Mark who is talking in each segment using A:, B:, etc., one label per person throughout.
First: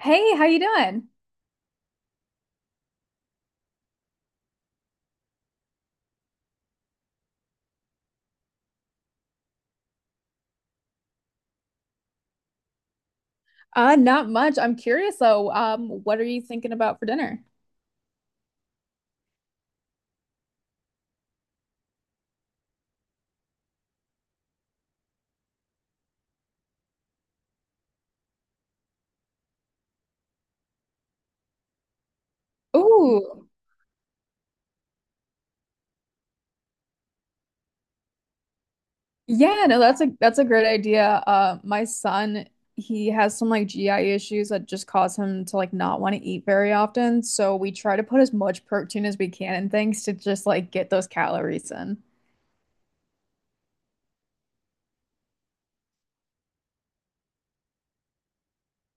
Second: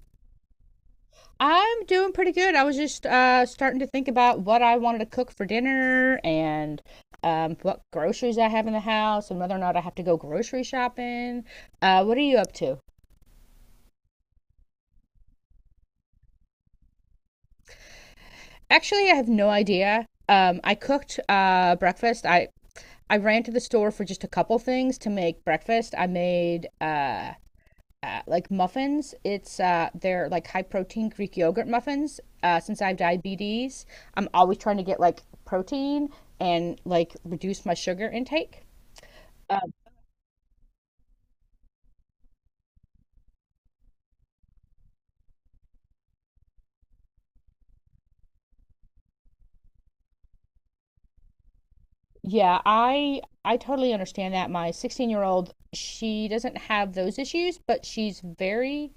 A: Hey, how you doing?
B: I'm doing pretty good. I was just starting to think about what I wanted to cook for dinner and what groceries I have in the house and whether or not I have to go grocery shopping. What are you up to?
A: Not much. I'm curious though. What are you thinking about for dinner?
B: Actually, I have no idea. I cooked breakfast. I ran to the store for just a couple things to make breakfast. I made like muffins. It's They're like high protein Greek yogurt muffins. Since I have
A: Ooh.
B: diabetes, I'm always trying to get like protein and like reduce my sugar intake. Uh,
A: Yeah, no, that's a great idea. My son, he has some like GI issues that just cause him to like not want to eat very often. So we try to put as much protein as we can in things to just like get those calories in.
B: yeah, I totally understand that. My 16-year-old, she doesn't have those issues, but she's very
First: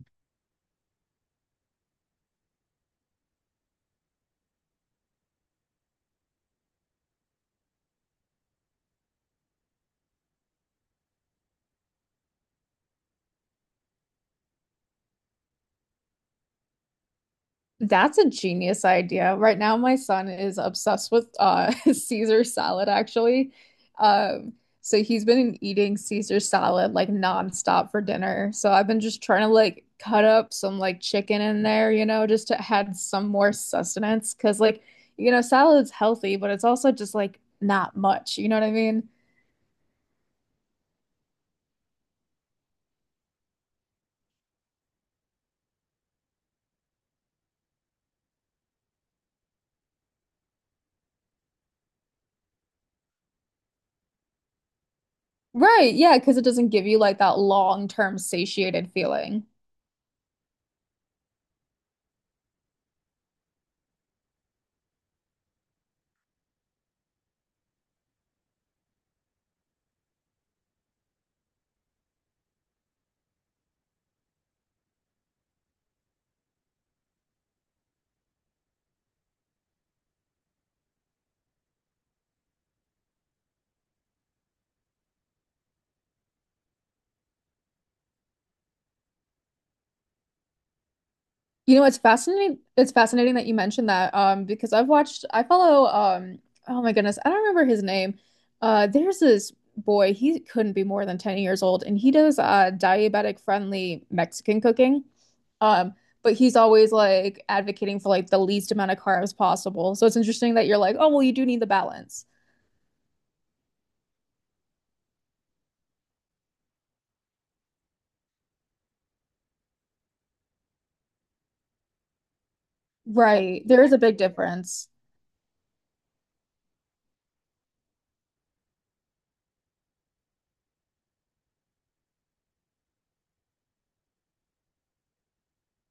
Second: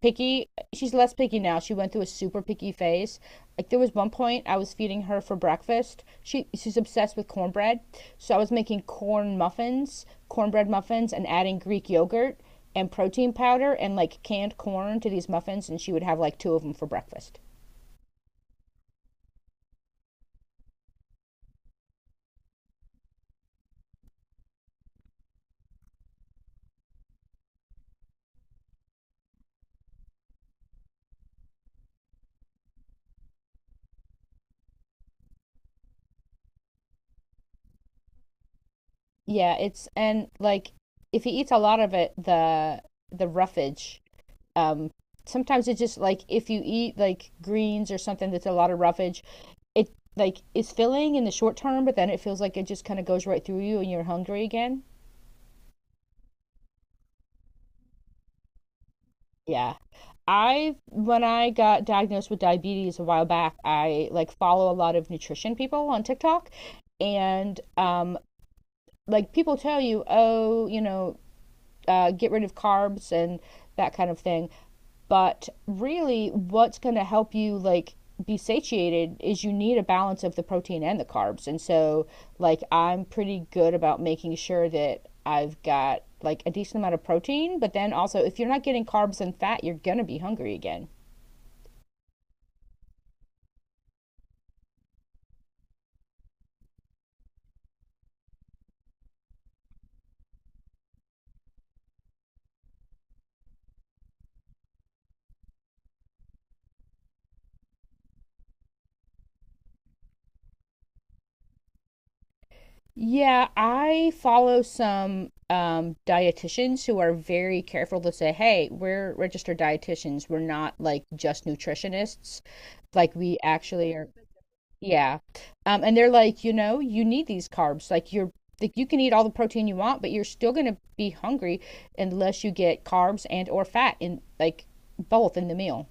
B: picky. She's less picky now. She went through a super picky phase. Like there was one point I was feeding her for breakfast. She's obsessed with cornbread. So I was making corn muffins, cornbread muffins and adding Greek yogurt and protein powder and like canned corn to these muffins, and she would have like two of them for breakfast.
A: That's a genius idea. Right now, my son is obsessed with Caesar salad, actually. Um, so he's been eating Caesar salad like nonstop for dinner. So I've been just trying to like cut up some like chicken in there, you know, just to add some more sustenance. Cause like, salad's healthy, but it's also just like not much. You know what I mean?
B: Yeah, it's, and like if he eats a lot of it, the roughage, um, sometimes it's just like if you eat like greens or something that's a lot of roughage, it like is filling in the short term, but then it feels like it just kind of goes right through you and you're hungry again.
A: Right. Yeah. Cause it doesn't give you like that long-term satiated feeling.
B: Yeah. I When I got diagnosed with diabetes a while back, I like follow a lot of nutrition people on TikTok and like people tell you, oh, you know, get rid of carbs and that kind of thing. But really, what's going to help you like be satiated is you need a balance of the protein and the carbs. And so, like, I'm pretty good about making sure that I've got like a decent amount of protein, but then also if you're not getting carbs and fat, you're going to be hungry again.
A: You know, it's fascinating. It's fascinating that you mentioned that, because I've watched, I follow, oh my goodness, I don't remember his name. There's this boy, he couldn't be more than 10 years old, and he does diabetic friendly Mexican cooking. Um, but he's always like advocating for like the least amount of carbs possible. So it's interesting that you're like, oh, well, you do need the balance.
B: Yeah, I follow some dietitians who are very careful to say, "Hey, we're registered dietitians. We're not like just nutritionists. Like we
A: Right. There
B: actually
A: is a
B: are."
A: big difference.
B: Yeah, and they're like, you know, you need these carbs. Like you can eat all the protein you want, but you're still gonna be hungry unless you get carbs and or fat in like both in the meal.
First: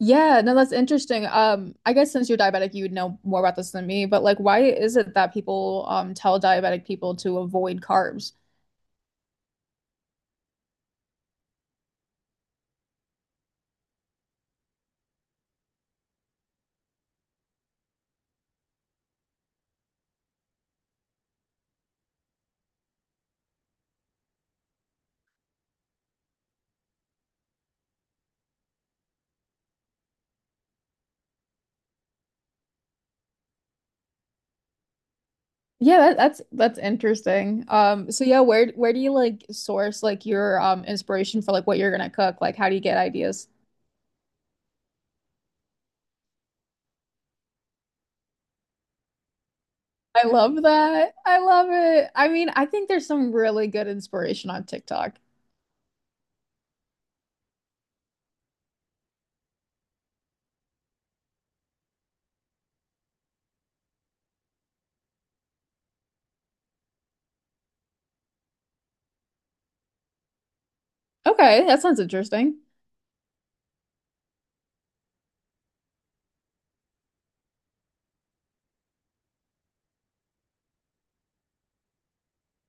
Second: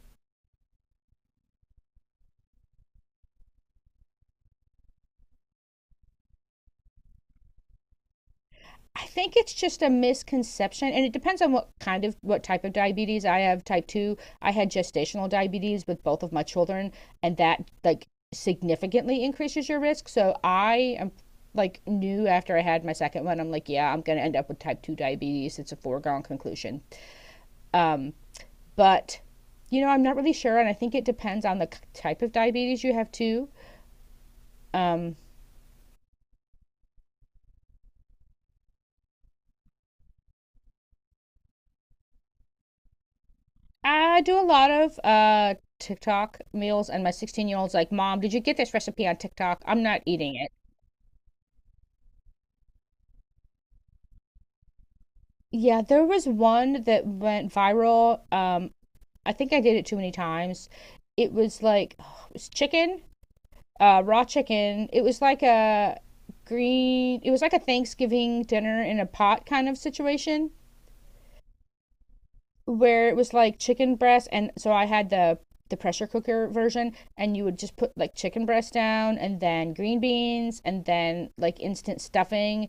A: Yeah, no, that's interesting. I guess since you're diabetic, you would know more about this than me, but like, why is it that people tell diabetic people to avoid carbs?
B: I think it's just a misconception, and it depends on what type of diabetes I have. Type two, I had gestational diabetes with both of my children, and that like significantly increases your risk. So I am like knew after I had my second one, I'm like, yeah, I'm gonna end up with type two diabetes. It's a foregone conclusion. Um, but you know, I'm not really sure, and I think it depends on the type of diabetes you have too. Um,
A: Yeah, that's interesting. So yeah, where do you like source like your inspiration for like what you're gonna cook? Like, how do you get ideas?
B: I do a lot of TikTok meals, and my 16-year-old's like, "Mom, did you get this recipe on TikTok? I'm not
A: I
B: eating it."
A: love that. I love it. I mean, I think there's some really good inspiration on TikTok.
B: Yeah, there was one that went viral. I think I did it too many times. It was like, oh, it was chicken, raw chicken. It was like it was like a Thanksgiving dinner in a pot kind of situation,
A: Okay, that sounds interesting.
B: where it was like chicken breast, and so I had the pressure cooker version and you would just put like chicken breast down and then green beans and then like instant stuffing,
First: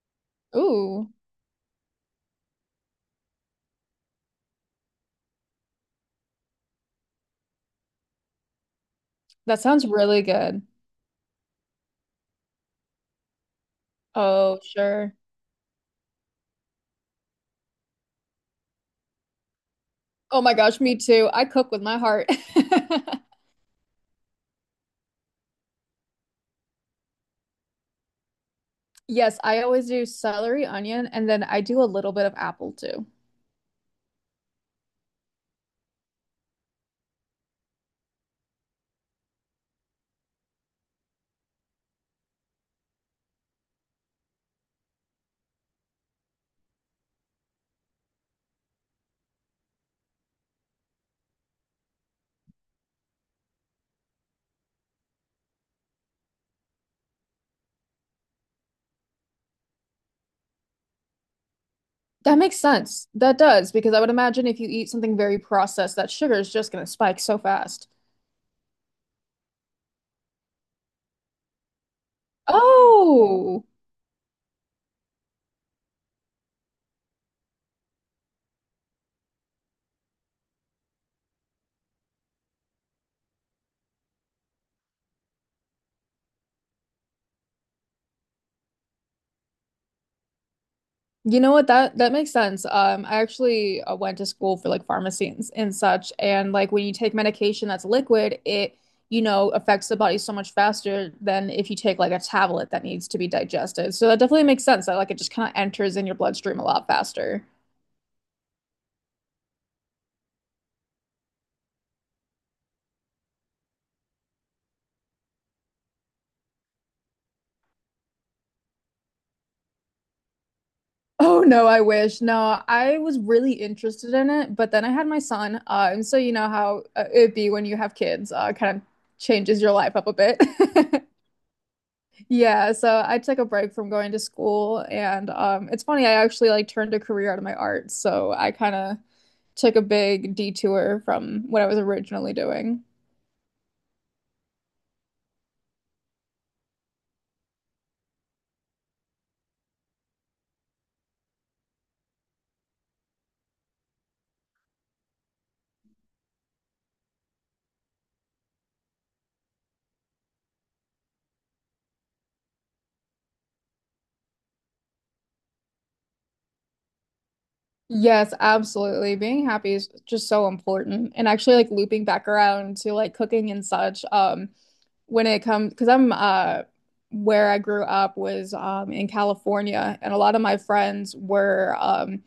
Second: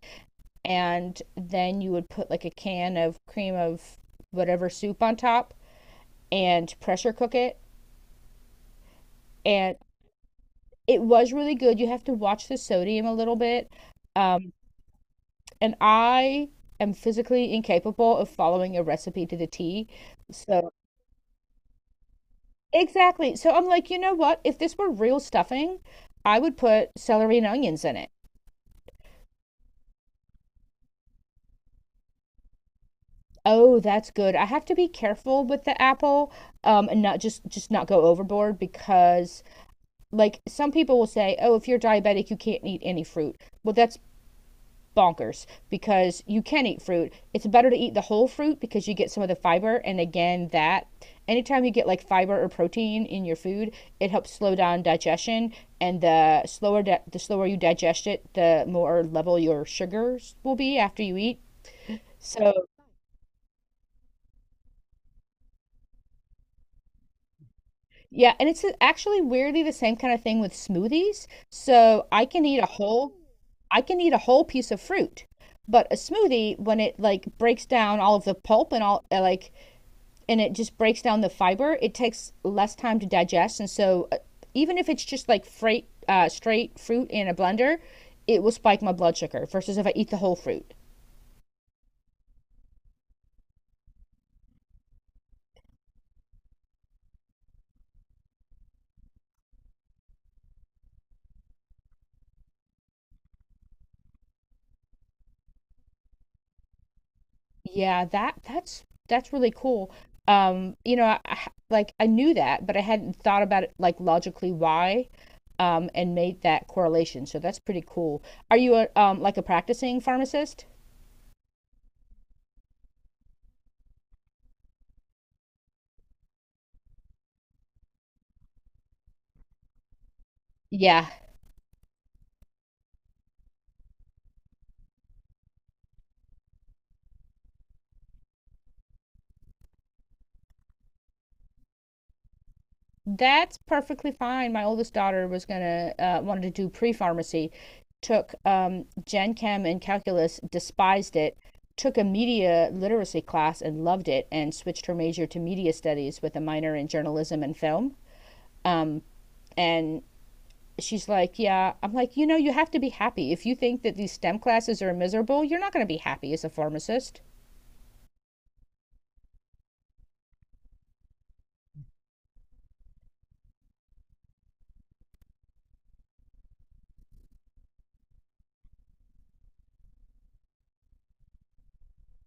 A: Ooh,
B: and then you would put like a can of cream of whatever soup on top and pressure cook it,
A: that
B: and
A: sounds really good.
B: it was really good. You have to watch the sodium a little bit. Um,
A: Oh, sure.
B: and I am physically incapable of following a recipe to the T.
A: Oh my
B: So
A: gosh, me too. I cook with my heart.
B: exactly. So I'm like, you know what? If this were real stuffing, I would put celery and onions in it.
A: Yes, I always do celery, onion, and then I do a little bit of apple too.
B: Oh, that's good. I have to be careful with the apple, and not just not go overboard because like some people will say, "Oh, if you're diabetic, you can't eat any fruit." Well, that's bonkers because you can eat fruit. It's better to eat the whole fruit because you get some of the fiber. And again, that anytime you get like fiber or protein in your food, it helps slow down digestion. And the the slower you digest it, the more level your sugars will be after you eat.
A: That
B: So
A: makes sense. That does, because I would imagine if you eat something very processed, that sugar is just going to spike so fast.
B: yeah, and it's actually weirdly the same kind of thing with smoothies. So
A: Oh.
B: I can eat a whole piece of fruit. But a smoothie, when it like breaks down all of the pulp and all and it just breaks down the fiber, it takes less time to digest. And so, even if it's just like straight fruit in a blender, it will spike my blood sugar versus if I eat the whole fruit.
A: You know what? That makes sense. I actually went to school for like pharmacy and such, and like when you take medication that's liquid, it you know affects the body so much faster than if you take like a tablet that needs to be digested. So that definitely makes sense that like it just kind of enters in your bloodstream a lot faster.
B: Yeah, that's really cool. You know, like I knew that, but I hadn't thought about it like logically why, and made that correlation. So that's pretty cool. Are you like a practicing pharmacist?
A: Oh no, I wish. No, I was really interested in it, but then I had my son. And so you know how it'd be when you have kids, kind of changes your life up a bit.
B: Yeah,
A: Yeah, so I took a break from going to school, and it's funny, I actually like turned a career out of my art, so I kind of took a big detour from what I was originally doing.
B: that's perfectly fine. My oldest daughter was gonna wanted to do pre pharmacy, took Gen Chem and calculus, despised it, took a media literacy class and loved it, and switched her major to media studies with a minor in journalism and film. Um, and she's like, "Yeah," I'm like, you know, you have to be happy. If you think that these STEM classes are miserable, you're not going to be happy as a pharmacist.
A: Yes, absolutely. Being happy is just so important. And actually like looping back around to like cooking and such, when it comes because I'm where I grew up was in California and a lot of my friends were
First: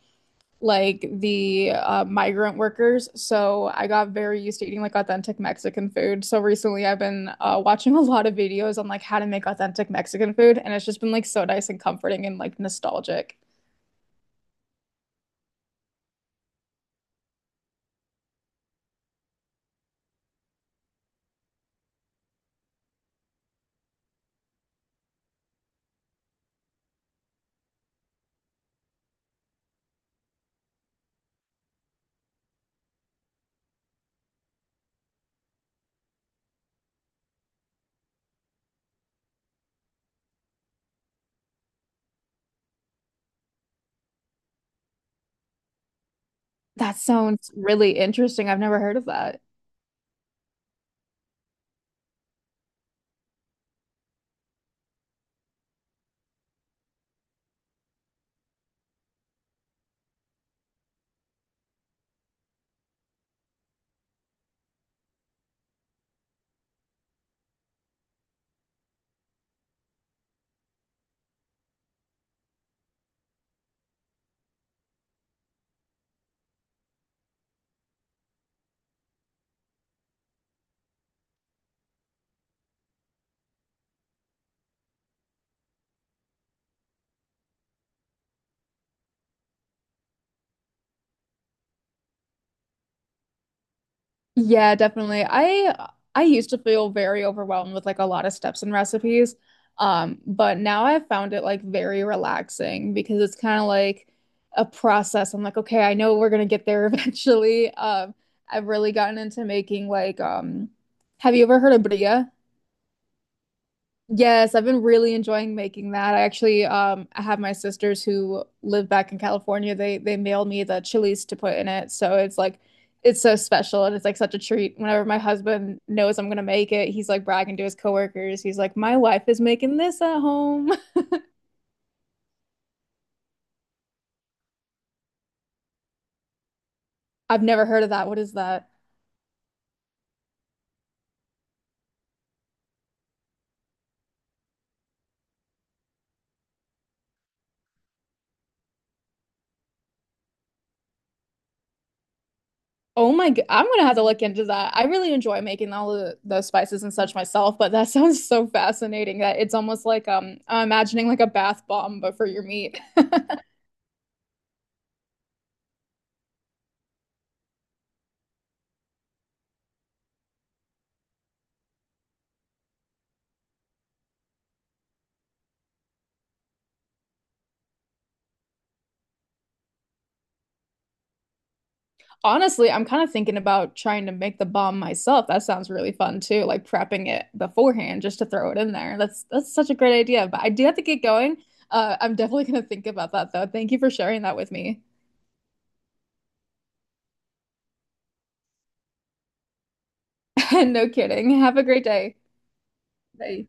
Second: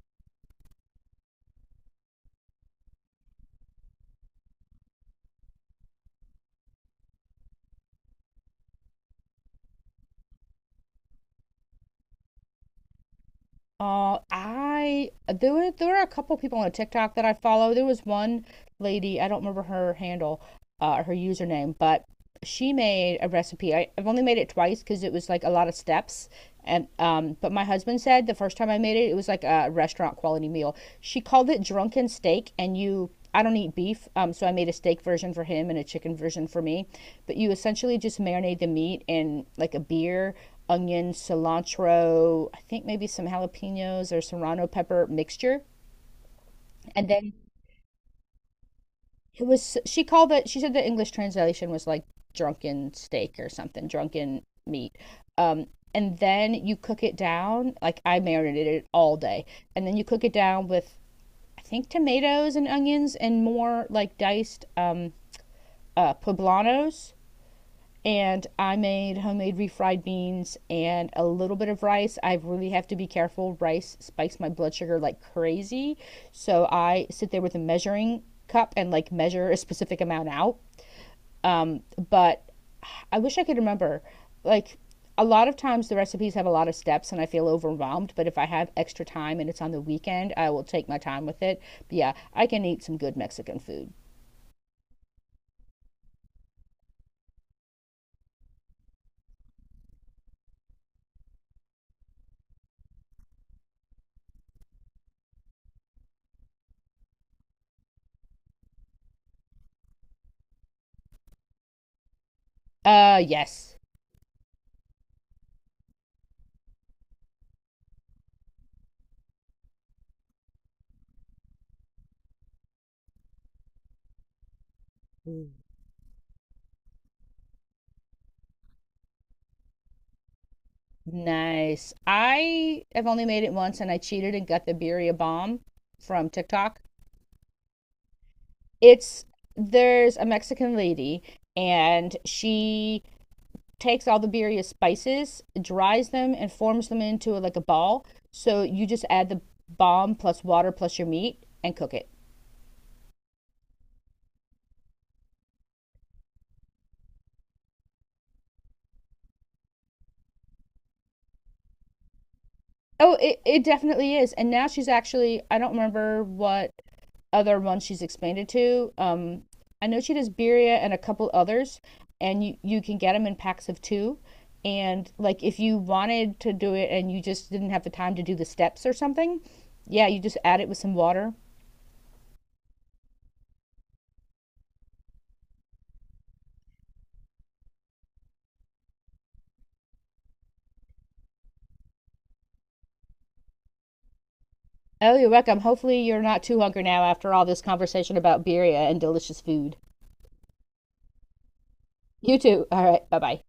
A: like the migrant workers. So I got very used to eating like authentic Mexican food. So recently I've been watching a lot of videos on like how to make authentic Mexican food, and it's just been like so nice and comforting and like nostalgic.
B: I there were a couple people on TikTok that I follow. There was one lady, I don't remember her handle, her username, but she made a recipe. I've only made it twice because it was like a lot of steps. And but my husband said the first time I made it, it was like a restaurant quality meal. She called it drunken steak, and you. I don't eat beef, so I made a steak version for him and a chicken version for me. But you essentially just marinate the meat in like a beer, onion, cilantro, I think maybe some jalapenos or serrano pepper mixture,
A: That
B: and then
A: sounds really interesting. I've never heard of that.
B: it was she called it she said the English translation was like drunken steak or something, drunken meat. um and then you cook it down, like I marinated it all day, and then you cook it down with, I think, tomatoes and onions and more like diced poblanos. And I made homemade refried beans and a little bit of rice. I really have to be careful. Rice spikes my blood sugar like crazy, so I sit there with a measuring cup and like measure a specific amount out. um, but I wish I could remember. Like a lot of times the recipes have a lot of steps and I feel overwhelmed, but if I have extra time and it's on the weekend, I will take my time with it. But yeah, I can eat some good Mexican food.
A: Yeah, definitely. I used to feel very overwhelmed with like a lot of steps and recipes. But now I've found it like very relaxing because it's kind of like a process. I'm like, okay, I know we're gonna get there eventually. I've really gotten into making like have you ever heard of bria?
B: Yes.
A: Yes, I've been really enjoying making that. I actually I have my sisters who live back in California. They mailed me the chilies to put in it. So it's like it's so special and it's like such a treat. Whenever my husband knows I'm gonna make it, he's like bragging to his coworkers. He's like, "My wife is making this at home."
B: Nice. I have only made it once and I cheated and got the birria bomb from TikTok.
A: I've never heard of that. What is that?
B: It's There's a Mexican lady, and she takes all the birria spices, dries them, and forms them into like a ball. So you just add the balm plus water plus your meat and cook it.
A: Oh my God, I'm gonna have to look into that. I really enjoy making all the spices and such myself, but that sounds so fascinating that it's almost like I'm imagining like a bath bomb but for your meat.
B: Oh, it definitely is. And now she's actually, I don't remember what other ones she's expanded to. I know she does birria and a couple others, and you can get them in packs of two. And like if you wanted to do it and you just didn't have the time to do the steps or something, yeah, you just add it with some water.
A: Honestly, I'm kind of thinking about trying to make the bomb myself. That sounds really fun too, like prepping it beforehand just to throw it in there. That's such a great idea, but I do have to get going. I'm definitely gonna think about that though. Thank you for sharing that with me.
B: Oh, you're welcome. Hopefully you're not too hungry now after all this conversation about birria and delicious food.
A: No kidding. Have a great day.
B: You too. All right. Bye bye.
A: Bye.